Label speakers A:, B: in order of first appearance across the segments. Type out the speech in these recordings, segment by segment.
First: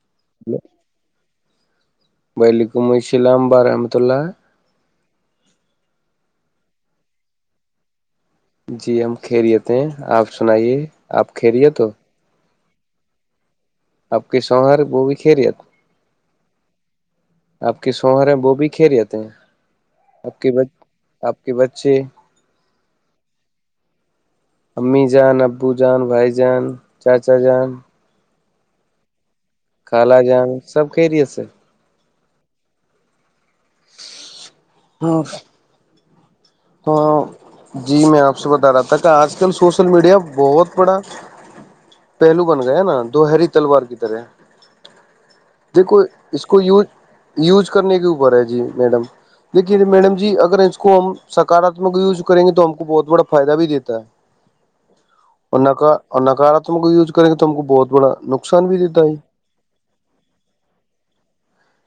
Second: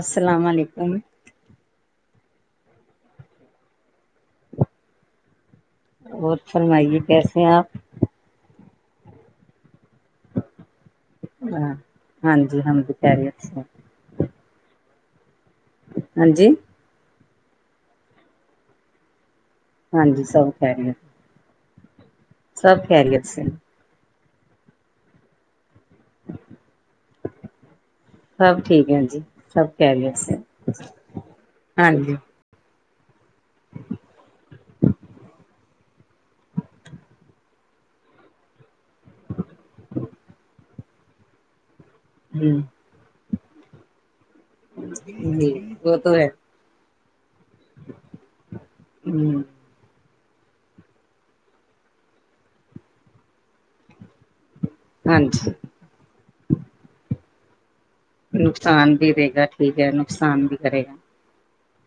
A: السلام
B: ہلو
A: علیکم
B: وعلیکم السلام ورحمۃ اللہ
A: اور فرمائیے کیسے ہیں آپ
B: جی ہم خیریت ہیں آپ سنائیے آپ خیریت تو
A: ہاں جی ہم بھی خیریت سے ہے
B: آپ کی سوہار وہ بھی خیریت ہے تو
A: ہاں جی
B: آپ کے سوہر ہیں وہ بھی کھیےر رہتے ہیں
A: ہاں جی
B: آپ
A: سب
B: کے
A: کہ گے ہیں
B: آپ کے بچے
A: سب خیریت سے
B: امی جان ابو جان بھائی جان چاچا جان
A: سب ٹھیک ہے جی سب خیریت
B: خالا
A: سے
B: جان سب خیریت سے
A: ہاں جی
B: ہاں تو جی میں آپ سے بتا رہا تھا کہ آج کل سوشل میڈیا بہت پڑا پہلو
A: ہ
B: بن گیا نا دوہری تلوار کی طرح
A: جی وہ
B: دیکھو
A: تو ہے
B: اس کو یوز یوز کرنے کے اوپر ہے جی میڈم
A: ہ
B: دیکھیے میڈم جی اگر اس کو ہم سکاراتمک یوز کریں گے تو ہم کو بہت بڑا فائدہ بھی دیتا ہے
A: ہاں جی
B: اور نہ کا اور نکارا تمکو یوز کریں گے تو تمکو بہت برا
A: نقصان بھی دے گا ٹھیک ہے نقصان بھی کرے گا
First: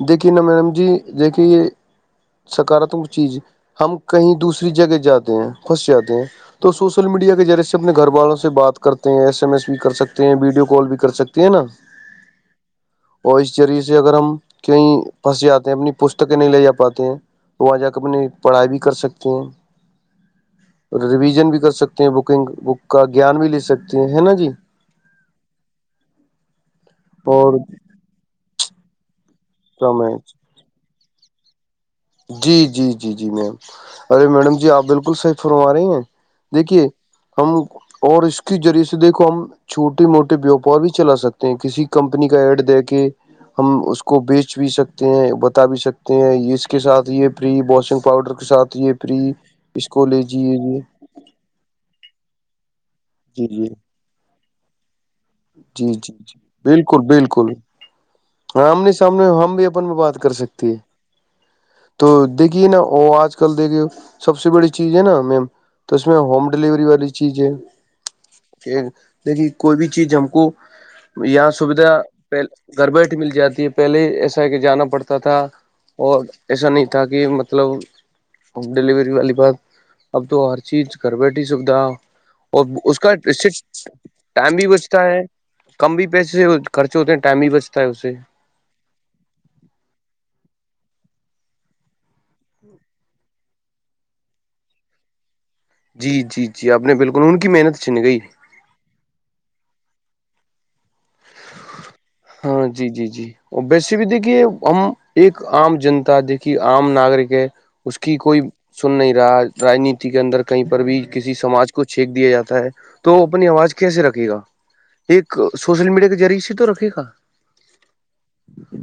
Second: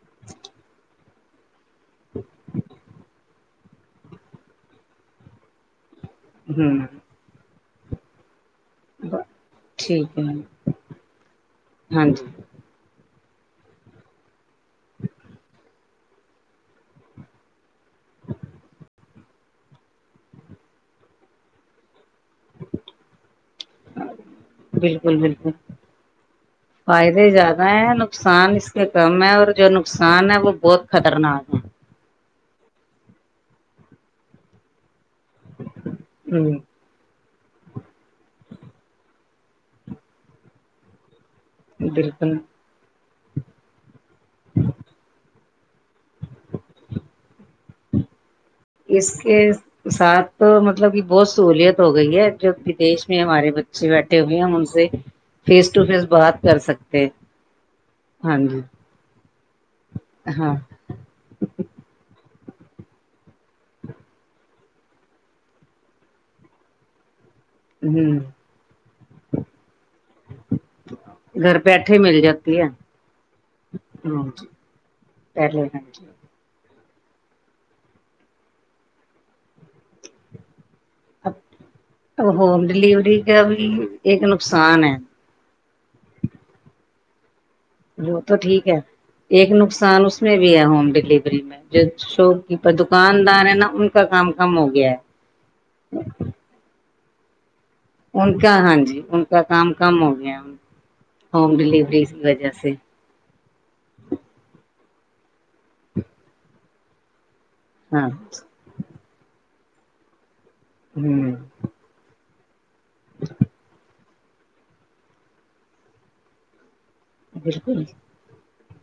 B: دیکھیے نا میم جی دیکھیے یہ سکاراتمک چیز ہم کہیں دوسری جگہ جاتے ہیں پھنس جاتے ہیں
A: ہ
B: تو سوشل میڈیا کے ریے سے اپنے گھر والوں سے بات کرتے ہیں ایس ایم ایس بھی کر
A: ٹھیک
B: سکتے
A: ہے
B: ہیں ویڈیو کال بھی کر سکتے ہیں نا
A: ہاں جی
B: اور اس ذریعے سے اگر ہم کہیں پھنس جاتے ہیں اپنی پستکیں نہیں لے جا پاتے ہیں وہاں جا کے اپنی پڑھائی بھی کر سکتے ہیں اور ریویژن بھی کر سکتے بکنگ بک کا گیان بھی لے سکتی ہیں ہے نا جی
A: بالکل بالکل فائدے
B: اور
A: زیادہ ہیں نقصان اس کے کم ہے اور جو نقصان ہے وہ بہت خطرناک ہے
B: جی جی جی جی میم ارے میڈم جی آپ بالکل صحی فرم آ رہی ہیں
A: ہے ہ
B: دیکھیے ہم اور اس کے ذریعے سے دیکھو ہم چھوٹے موٹے بیوپار بھی چلا سکتے کسی کمپنی
A: بالکل
B: کا ایڈ دے کے ہم اس کو بیچ بھی سکتے ہیں بتا بھی سکتے ہیں یہ سب کے ساتھ یہ فری واشنگ پاؤڈر کے ساتھ یہ
A: اس
B: فری
A: کے
B: اس کو
A: ساتھ
B: لےجے
A: تو
B: یہ
A: مطلب کہ بہت سہولیت ہو گئی ہے جو دیش میں
B: جی
A: ہمارے
B: جی
A: بچے بیٹھے ہوئے ہم ان سے فیس ٹو
B: جی
A: فیس
B: جی جی
A: بات کر
B: بالکل
A: سکتے
B: بالکل
A: ہاں جی
B: آمنے سامنے ہم بھی اپن بھی بات کر
A: ہاں
B: سکتی ہے تو دیکھیے نا وہ آج کل دیکھیے سب سے بڑی چیز ہے نا میم تو اس میں ہوم ڈیلیوری والی چیز ہے
A: ہوں [unintelligible]
B: دیکھی کوئی بھی چیز ہم کو یہاں
A: گھر
B: سویدھا
A: بیٹھے مل
B: پہل
A: جاتی ہے
B: گھر بیھ مل جاتی ہے پہلے ہی
A: ہاں
B: ایسا
A: جی
B: ہے کہ جانا پڑتا تھا
A: پہلے ہاں
B: اور ایسا نہیں تھا کہ مطلب ڈلیوری والی بات اب تو ہر چیز کر
A: اب
B: بیٹھی سوھا
A: اب
B: اور
A: ہوم
B: اس کا
A: ڈلیوری
B: اس سے
A: بھی ایک
B: ٹائم بھی
A: نقصان
B: بچتا ہے کم بھی پیسے سے خرچے ہوتے ہیں ٹائم ہی بس
A: وہ تو ٹھیک ہے ایک نقصان اس میں بھی ہے ہوم ڈلیوری میں جو شاپ کیپر دکاندار ہے نا ان کا کام کم ہو گیا ہے
B: جی جی جی آپ نے بالکل ان کی محنت چن گئی
A: ان کا ہاں جی ان کا کام کم ہو گیا ہوم ڈلیوری کی وجہ
B: ہاں
A: سے
B: جی جی ویسے بھی دیکھیے ہم ایک عام جنتا دیکھیے عام ناگرک ہے اس
A: ہاں
B: کی کوئی سن نہیں رہا راجنیتی کے اندر کہیں پر بھی
A: ہوں
B: کسی سماج کو چھینک دیا جاتا ہے تو اپنی آواز کیسے رکھے گا ایک سوشل میڈیا کے ذریعے سے تو رکھے گا
A: بالکل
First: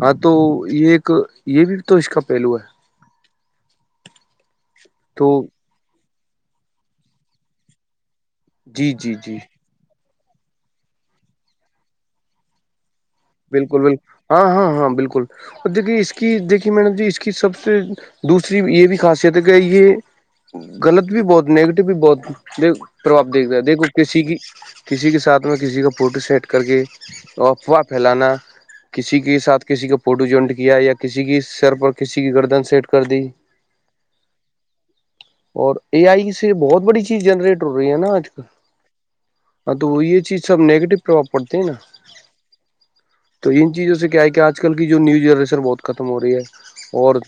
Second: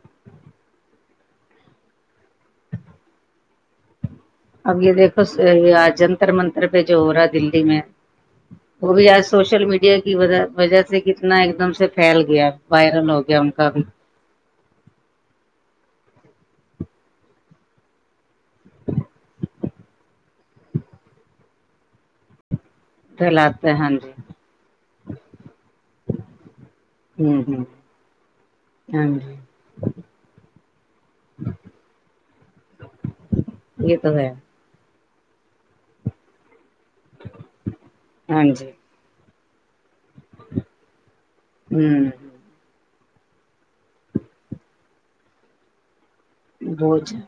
B: ہاں تو یہ ایک یہ بھی تو اس کا پہلو ہے
A: اب یہ
B: تو
A: دیکھوجنتر منتر پہ جو ہو رہا ہے دللی میں
B: جی
A: وہ بھی
B: جی
A: آج
B: جی
A: سوشل میڈیا مڈ کی وجہ سے کتنا ایک دم سے پھیل گیا وائرل ہو گیا ان کا
B: بالکل
A: بھی
B: بالکل ہاں ہاں ہاں بالکل اور دیکے اس کی دیکھی مڈم جی اس کی سب سے دوسری یہ بھی خاصیت ہے کہ یہ غلط بھی بہت نگیٹو بھی بہت پرباب دیکھتا
A: پھیلاتے
B: دیکھو
A: ہیں ہاں جی
B: کسی کی کسی کے ساتھ میں کسی کا فوٹو سیٹ کر کے
A: ہوں ہوں
B: فلانا
A: ہاں
B: کسی
A: جی
B: کے ساتھ کسی کا فوٹو جونٹ کیا یا کسی کی سر پر کسی کی گردن سیٹ کر دی
A: یہ تو ہے
B: اور اے آئی سے بہت بڑی چیز جنریٹ ہو رہی ہے نا آج
A: ہاں
B: کل
A: جی
B: ہاں تو وہ یہ چیز سب نیگیٹو پربؤ پڑتا ہے نا
A: ہوں
B: تو ان چیزوں سے کیا ہے کہ آج کل کی جو نیو ئرریشنر بہت ختم ہو رہی ہے
A: بہ ج
B: اور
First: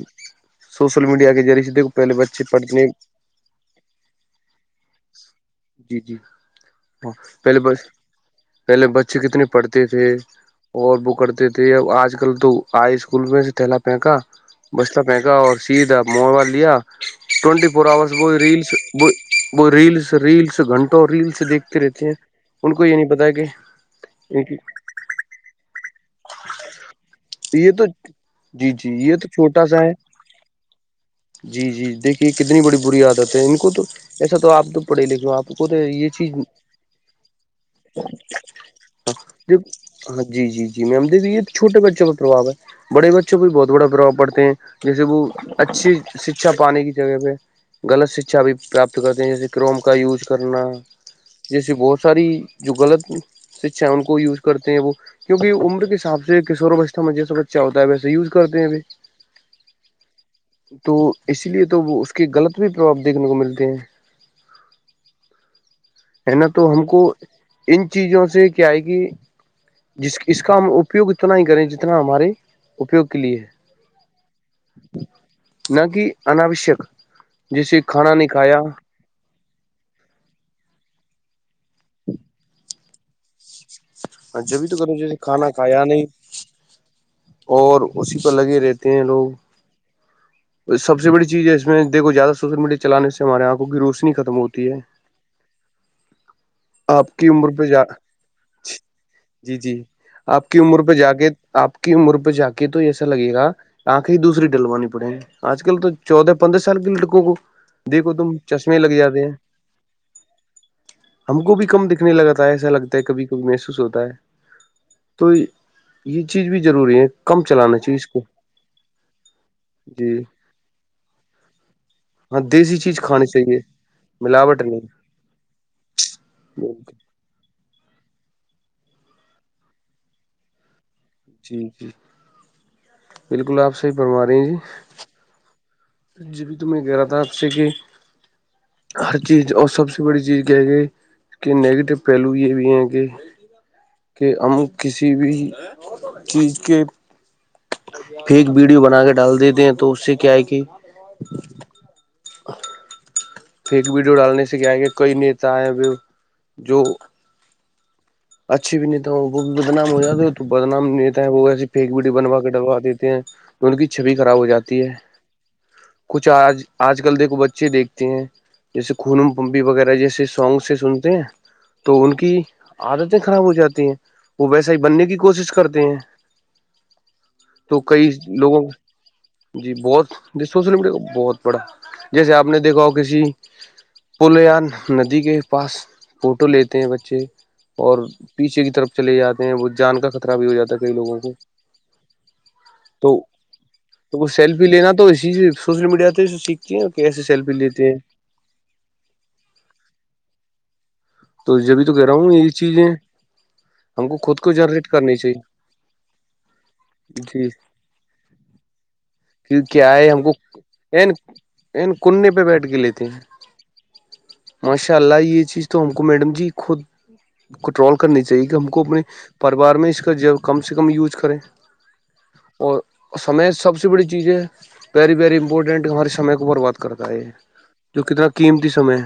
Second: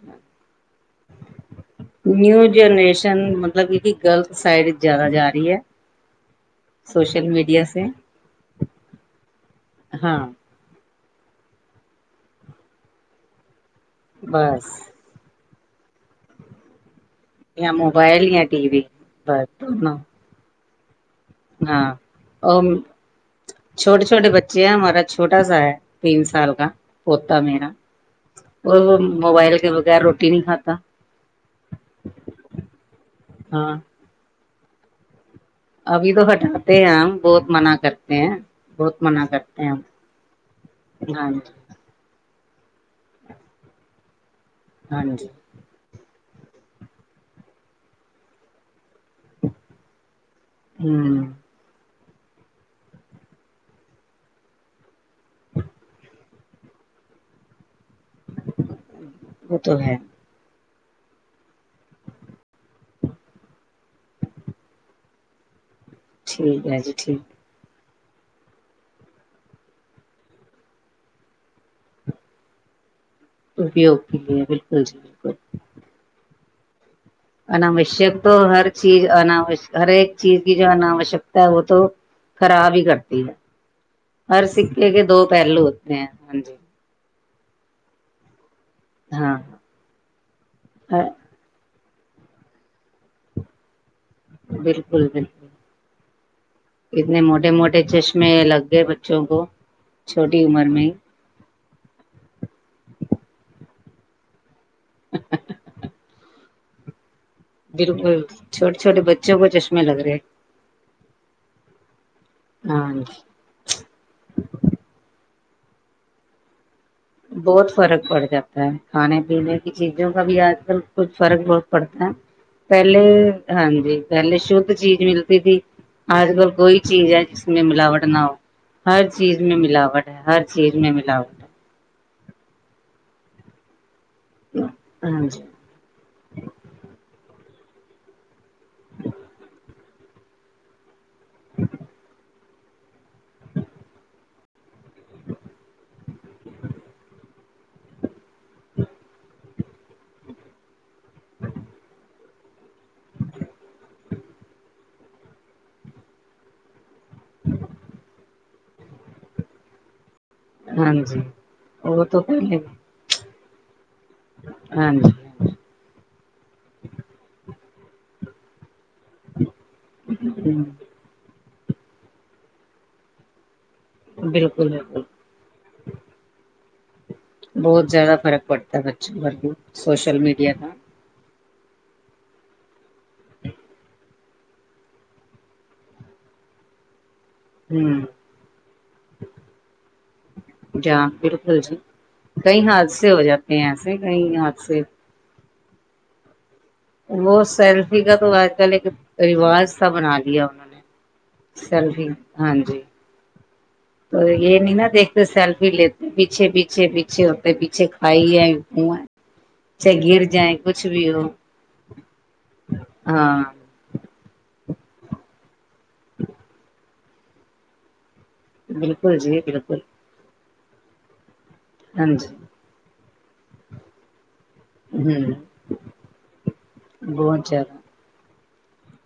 B: سوشل میڈیا کے ذریعے سے دیکھو پہلے
A: نیو
B: بچے پڑھنے
A: جنریشن مطلب یہ کی غلط سائڈ زیادہ جا رہی ہے
B: جی جی ہاں
A: سوشل
B: پہلے
A: میڈیا
B: بس
A: سے
B: پہلے بچے کتنے پڑھتے تھے
A: ہاں
B: اور وہ کرتے تھے اب آج کل تو ہائی اسکول میں سے تھیلا پھینکا
A: بس
B: بچلہ مہگا اور سیا موب لیا ٹوینٹی
A: یا
B: فور اورس
A: موبائل یا ٹی وی بس دونوں
B: ریلس ریلس گھنٹے ریل سے دیکھتے
A: ہاں
B: رہتے ہیں
A: اور
B: ان کو یہ نہیں پتا کہ
A: چھوٹے چھوٹے
B: ان
A: بچے ہیں ہمارا چھوٹا سا ہے تین سال کا پوتا میرا
B: یہ تو جی
A: وہ
B: جی
A: وہ
B: یہ تو
A: موبائل
B: چھوٹا
A: کے
B: سا ہے
A: بغیر روٹی نہیں کھاتا
B: جی جی دیکھیے کتنی بڑی بری عادت ہے ان کو
A: ہاں
B: تو ایسا تو آپ تو پڑے لیک آپ تو کوتے یہ
A: ابھی تو
B: چیز
A: ہٹاتے ہیں ہم بہت منع کرتے ہیں بہت منع
B: ج
A: کرتے ہیں ہم
B: ہاں جی جی جی
A: ہاں جی
B: یہ چھوٹے بچوں پر پرباؤ ہے بڑے بچوں پرہ بھی بہت بڑا پرباؤ پڑتے ہیں جیسے
A: ہاں
B: وہ
A: جی
B: اچھی شکچھا پانے کی جگہ پہ غلط شکچھا بھی پراپت کرتے ہیں جیسے کروم کا یوز کرنا
A: ہوں
B: جیسیے بہت ساری جو غلط شکشا ہے ان کو یوز کرتے ہیں وہ ا عمر کے حساب سے کشور و بچتا م جی سا بچہ ہوتا ہے بس یوز کرتے ہیں پ
A: وہ تو ہے
B: تو اسی لیے تو وہ اس کے غلط بھی پرباؤ دیکھنے کو ملتے ہیں ہے نا تو
A: ٹھیک
B: ہم
A: جی
B: کو
A: ٹھیک
B: ان چیزوں سے کیا آئے گی جس اس کا ہم اپیوگ اتنا ہی کریں جتنا ہمارے اپیوگ کے لیے
A: ا بھیی اوک لی ہے بالکل جی بالکل
B: نہ کہ اناوشک جیسے کھانا
A: اوشک
B: نہیں
A: تو
B: کھایا
A: ہر چیز انوش ہر ایک چیز کی جو ہےوشکتا ہے وہ تو خراب ہی کرتی ہے ہر
B: جبھی تو
A: سکے
B: کرو
A: کے
B: جیسے
A: دو
B: کھانا
A: پہلو
B: کھایا
A: ہوتے
B: نہیں
A: ہیں ہاں جی
B: اور اسی پر لگے رہتے ہیں لوگ
A: ہاں
B: سب سے بڑیز ہے اس میں دیکو زیادہ سوشل میڈیا چلان سے ہمارے آکھ کو گو سے ختم ہوتی ہے
A: بالکل بالکل
B: آپ
A: اتنے
B: کی
A: موٹے
B: عمر پہ
A: موٹے
B: جا
A: چشمے لگ گئے بچوں کو
B: جی جی
A: چھوٹی
B: آپ کی عمر
A: میں
B: پہ جا کے آپ کی عمر پہ جا کے تو ایسا لگے گا آنکھیں ہی دوسری ڈلوانی پڑے آج کل تو چودہ پندر سال بھی لک گ کو دیکھو
A: بالکل
B: تم
A: چھوٹے
B: چشمے لگ
A: چھوٹے
B: جاتے ہیں
A: بچوں کو چشمے لگ رہے ہیں
B: ہم کو بھی کم دکھنے لگتا ہے ایسا
A: ہاں
B: لگتا ہے
A: جی
B: کبھی کبھی محسوس ہوتا ہے تو یہ چیز بھی ضروری ہے کم
A: بہت
B: چلانا چاہیے
A: فرق
B: اس
A: پڑ
B: کو
A: جاتا ہے کھانے پینے کی چیزوں
B: جی
A: کا بھی آج کل کچھ فرق بہت پڑتا ہے
B: ہاں دیسی چیز
A: پہلے
B: کھانی چاہیے
A: ہاں جی پہلے
B: ملاوٹ
A: شھ
B: نہیں
A: چیز ملتی تھی آج کل کوئی چیز ہے جس میں ملاوٹ نہ ہو ہر چیز میں ملاوٹ ہے ہر چیز میں ملاوٹ
B: جی جی بالکل آپ صحی بنما رہی ہیں جی
A: ہے ہاں جی
B: جیبھی تو میں کہہ رہا تھا آپ سے کہ ہر چیز اور سب سے بڑی چیز کیا ہے کہ اس کہ نیگیٹو پہلو یہ بھی ہیں کہ کہ ہم کسی بھی چیز کے فیک ویڈیو بنا کے ڈال دیتے ہیں تو اس سے کیا ہے کہ فیک ویڈیو ڈالنے سے کیا ہے کہ کئی نیتا ہےئے جو
A: [unintelligible]
B: اچھی بھی نہیں تھا وہ بھی بدام ہو جاتا تو بدنام
A: ہاں
B: نہیں
A: جی
B: دیتا ہے وہ ایسی فیک
A: وہ
B: ویڈیو
A: تو
B: بنوا کے
A: پہلے
B: ڈلوا دیتے ہیں ان کی چھبی خراب ہو جاتی
A: ہاں
B: ہے
A: جی
B: کچھ آج آج کل دیکھو بچے دیکھتے ہیں جیسے خونم پمپی وغیرہ جیسے
A: ہ
B: سانگ سے سنتے ہیں تو ان کی عادتیں خراب ہو جاتی ہیں وہ
A: بالکل
B: ویسا ہی
A: بالکل
B: بننے کی کوشش کرتے ہیں تو
A: بہت
B: کئی
A: زیادہ فرق
B: لوگوں
A: پڑتا ہے بچوں پر بھی
B: جی بہت
A: سوشل
B: جی
A: کا
B: سوشل میڈیا بہت پڑا جیسے آپ نے دیکھا ہو کسی پل یا ندی کے پاس فوٹو لیتے ہیں بچے اور
A: ہ
B: نچے کی طرف چلے جاتے ہیں وہ جان کا خطر بھی ہو جاتا ہے کئی
A: جاں
B: لوگوں کو
A: بالکل جی کئی
B: تو
A: حادثے ہو جاتے ہیں ایسے کئی
B: سیلفی
A: حادثے
B: لینا تو اسی سے سوشل میڈیا پہ سیکھ
A: وہ سیلفی کا تو آج کل ایک رواج سا بنا لیا انہوں نے
B: تو جبھی تو کہہ
A: سیلفی
B: رہا ہوں یہ
A: ہاں جی
B: چیزیں ہم کو
A: تو
B: خود کو
A: یہ نہیں
B: جنریٹ
A: نا
B: کرنی
A: دیکھتے
B: چاہیے
A: سیلفی لیتے پیچھے پیچھے پیچھے
B: جی
A: ہوتے پیچھے کھائی ہے ہے
B: کی کیا ہے ہم کو ا کننے پہ بیٹھ کے لیتے ہیں
A: ہاں
B: ماشاء اللہ یہ چیز تو ہم کو میڈم جی خود کنٹرول کرنی چاہیے کہ ہم کو اپنے
A: بالکل جی
B: پریوار
A: بالکل
B: میں اس کا کم سے کم یوز کریں
A: ہاں جی
B: اور سمع سب سے بڑی چیز ہے [unintelligible] ویری
A: ہوں
B: ویری امپورٹنٹ ہمارے سمے کو برباد کرتا ہے
A: بہت زیادہ
B: جو کتنا قیمتی سمے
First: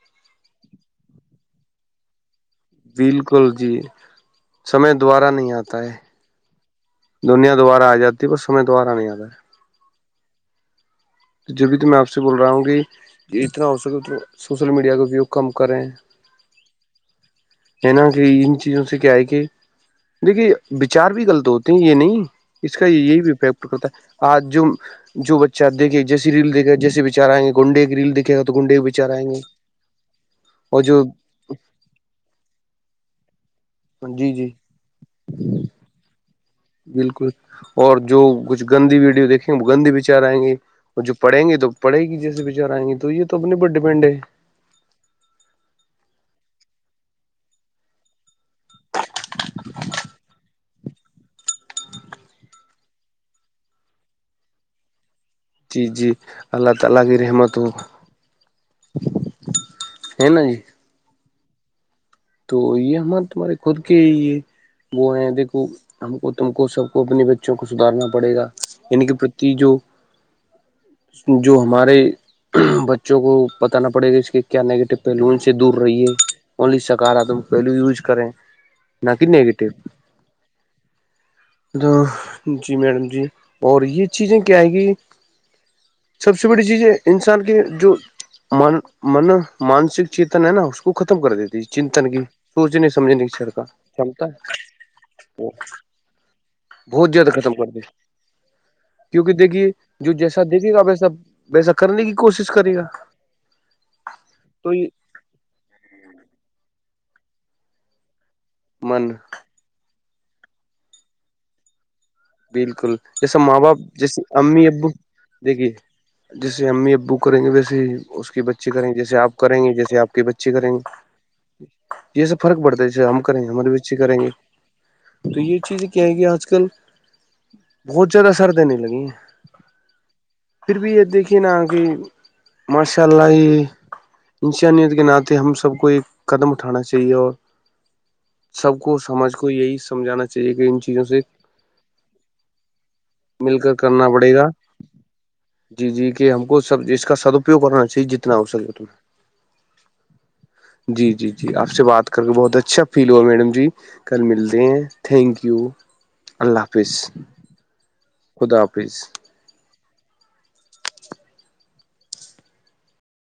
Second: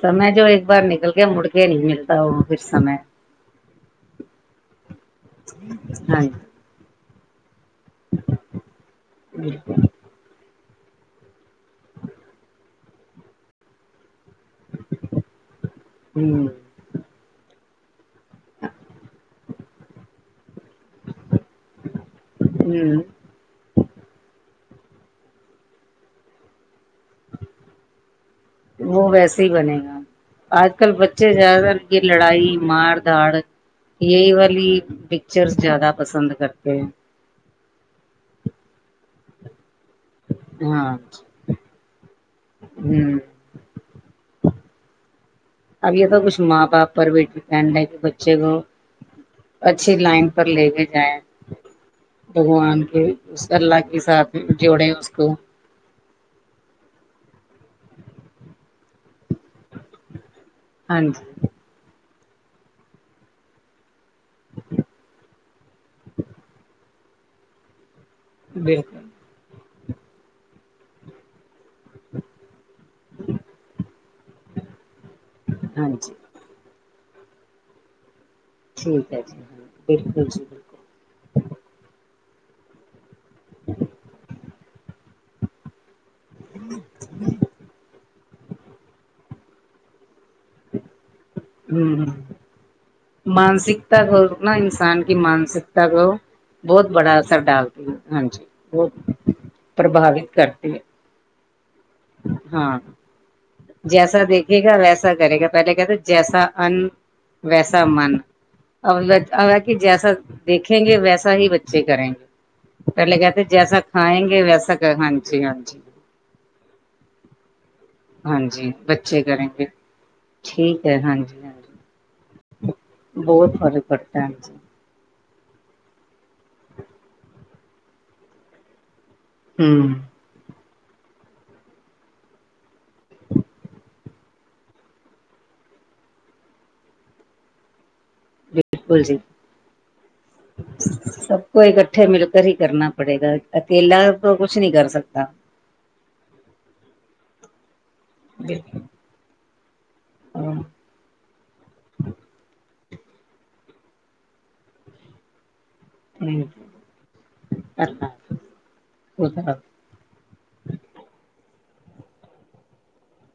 A: سمے جو ایک بار نکل کے مڑ کے نہیں ملتا وہ پھر سمے
B: بالکل جی سمے دوبارہ نہیں آتا ہے
A: ہاں
B: دنیا دوبارہ آ جاتی ہے پر سمے دوبارہ نہیں آتا ہے
A: [unintelligible]
B: جب بھی تو میں آپ سے بول رہا ہوں گی کہ اتنا ہو سکے انا سوشل میڈیا کا ویو کم کریں
A: ہوں
B: ہے نا کہ ان چیزوں سے کیا ہے کہ دیکھیے بچار بھی غلط ہوتے یہ نہیں اس کا
A: ہوں
B: یہی بھی افیکٹ کرتا ہے آج جو جو بچہ دیکھے [unintelligible] کے
A: وہ
B: بچار آئیں گے
A: ویسے ہی بنے گا آج
B: اور
A: کل
B: جو
A: بچے زیادہ تر کی لڑائی مار دھاڑ یہی
B: جی جی
A: والی پکچرس زیادہ پسند کرتے ہیں
B: بالکل اور جو کچھ گندی ویڈیو دیکھیں وہ گندی بچ چار آیں گے
A: ہاں
B: اور جو پڑیں گے تو پڑے گی جیسے بچار آیں گے تو
A: ہوں
B: یہ تو اپنے پر ڈیپینڈ ہے
A: اب یہ تو کچھ ماں باپ پر بیٹ پنڈ رہے بچے کو اچھی لائن پر لے کے جائیں بگوان کے اس اللہ کے ساتھ جوڑے اس کو
B: جی جی اللہ تعلا کی رحمت ہو ہے نا جی
A: ہاں جی
B: تو یہ ہمارے تمہارے خود کے یہ وہ ہیں دیکھو ہم کو تم کو سب کو اپنے بچ کو سدارنا پڑھے گاان
A: بالکل
B: کی جو جو ہمارے بچ جو وہ بتانا پڑے گا اس کےکیا نگیٹو پہلو سے دور
A: ہاں
B: رہی ہے
A: جی
B: ا س گارا تو پہل یوز کریں نہ
A: ٹھیک ہے
B: کہ
A: جی ہاں
B: نگیٹیو
A: بالکل جی بالکل
B: جی میڈم جی اور یہ چیزیں کیا آئے گی سب سے بڑی چیز ہے انسان کے جو من مانسک چیتن ہے نا اس کو ختم کر دیتی
A: ہوں ہ
B: چنتن کی سوچنے سمجھنے شر کا
A: مانسکتا کو
B: چمتا
A: نا انسان کی
B: ہے
A: مانسکتا کو
B: بہت
A: بڑا
B: زیادہ
A: اثر
B: ختم کر دے
A: ڈالتی ہے ہاں جی وہ
B: کیونکہ دیکھیے جو
A: پربھاوت
B: جیسا دیکھے
A: کرتی
B: گا آپ
A: ہے
B: ویسا ویسا کرنے کی کوشش کرے
A: ہاں
B: گا
A: جیسا دیکھے گا
B: تو یہ
A: ویسا کرے گا پہلے کہ تھا جیسا ان ویسا من
B: من
A: جیسا دیکھیں گے ویسا ہی بچے کریں گے
B: بالکل
A: پہلے
B: جیسا
A: کہتے
B: ماں باپ جیسے
A: کھائیں گے
B: امی
A: ویسا
B: ابو
A: ہاں جی ہاں
B: دیکھیے
A: جی
B: جیسے امی ابو کریں گے ویسے ہی اس
A: ہاں
B: کی بچی
A: جی
B: کریں گ جیسے
A: بچے
B: آپ کریں گے جیسے آپ کی بچی کریں گی
A: ٹھیک ہے ہاں جی ہاں جی
B: یہس سے فرق پڑتا ہےے ہم کریں گ
A: بہت
B: ہمارے
A: فرق
B: بچے کریں
A: پڑتا ہے
B: گے
A: ہاں جی
B: تو یہ چیز کیایں گی آج کل بہت زیادہ سر دینے لگی ہیں
A: ہمم
B: پھر بھی یہ دیکھیے نا کہ ماشاء اللہ یہ انسانیت کے ناطے ہم سب کو ایک قدم اٹھانا چاہیے اور سب کو
A: بالکل جی
B: سماج کو یہی سمجھانا چاہیے کہ ان چیزوں سے
A: کوئی ککٹھے مل کر ہی کرنا پڑے گا
B: مل کر
A: اکیلا
B: کرنا پڑے
A: تو
B: گا
A: کچھ نہیں کر سکتا
B: جی جی کہ ہم کو سب اس کا سدپیوگ کرنا چاہیے جتنا ہو سکے اتنا جی جی جی آپ سے بات کر کے بہت اچھا فیل ہوا میڈم جی کل ملتے ہیں تھینک یو اللہ حافظ
A: ہوں
B: خدا حافظ
A: بھ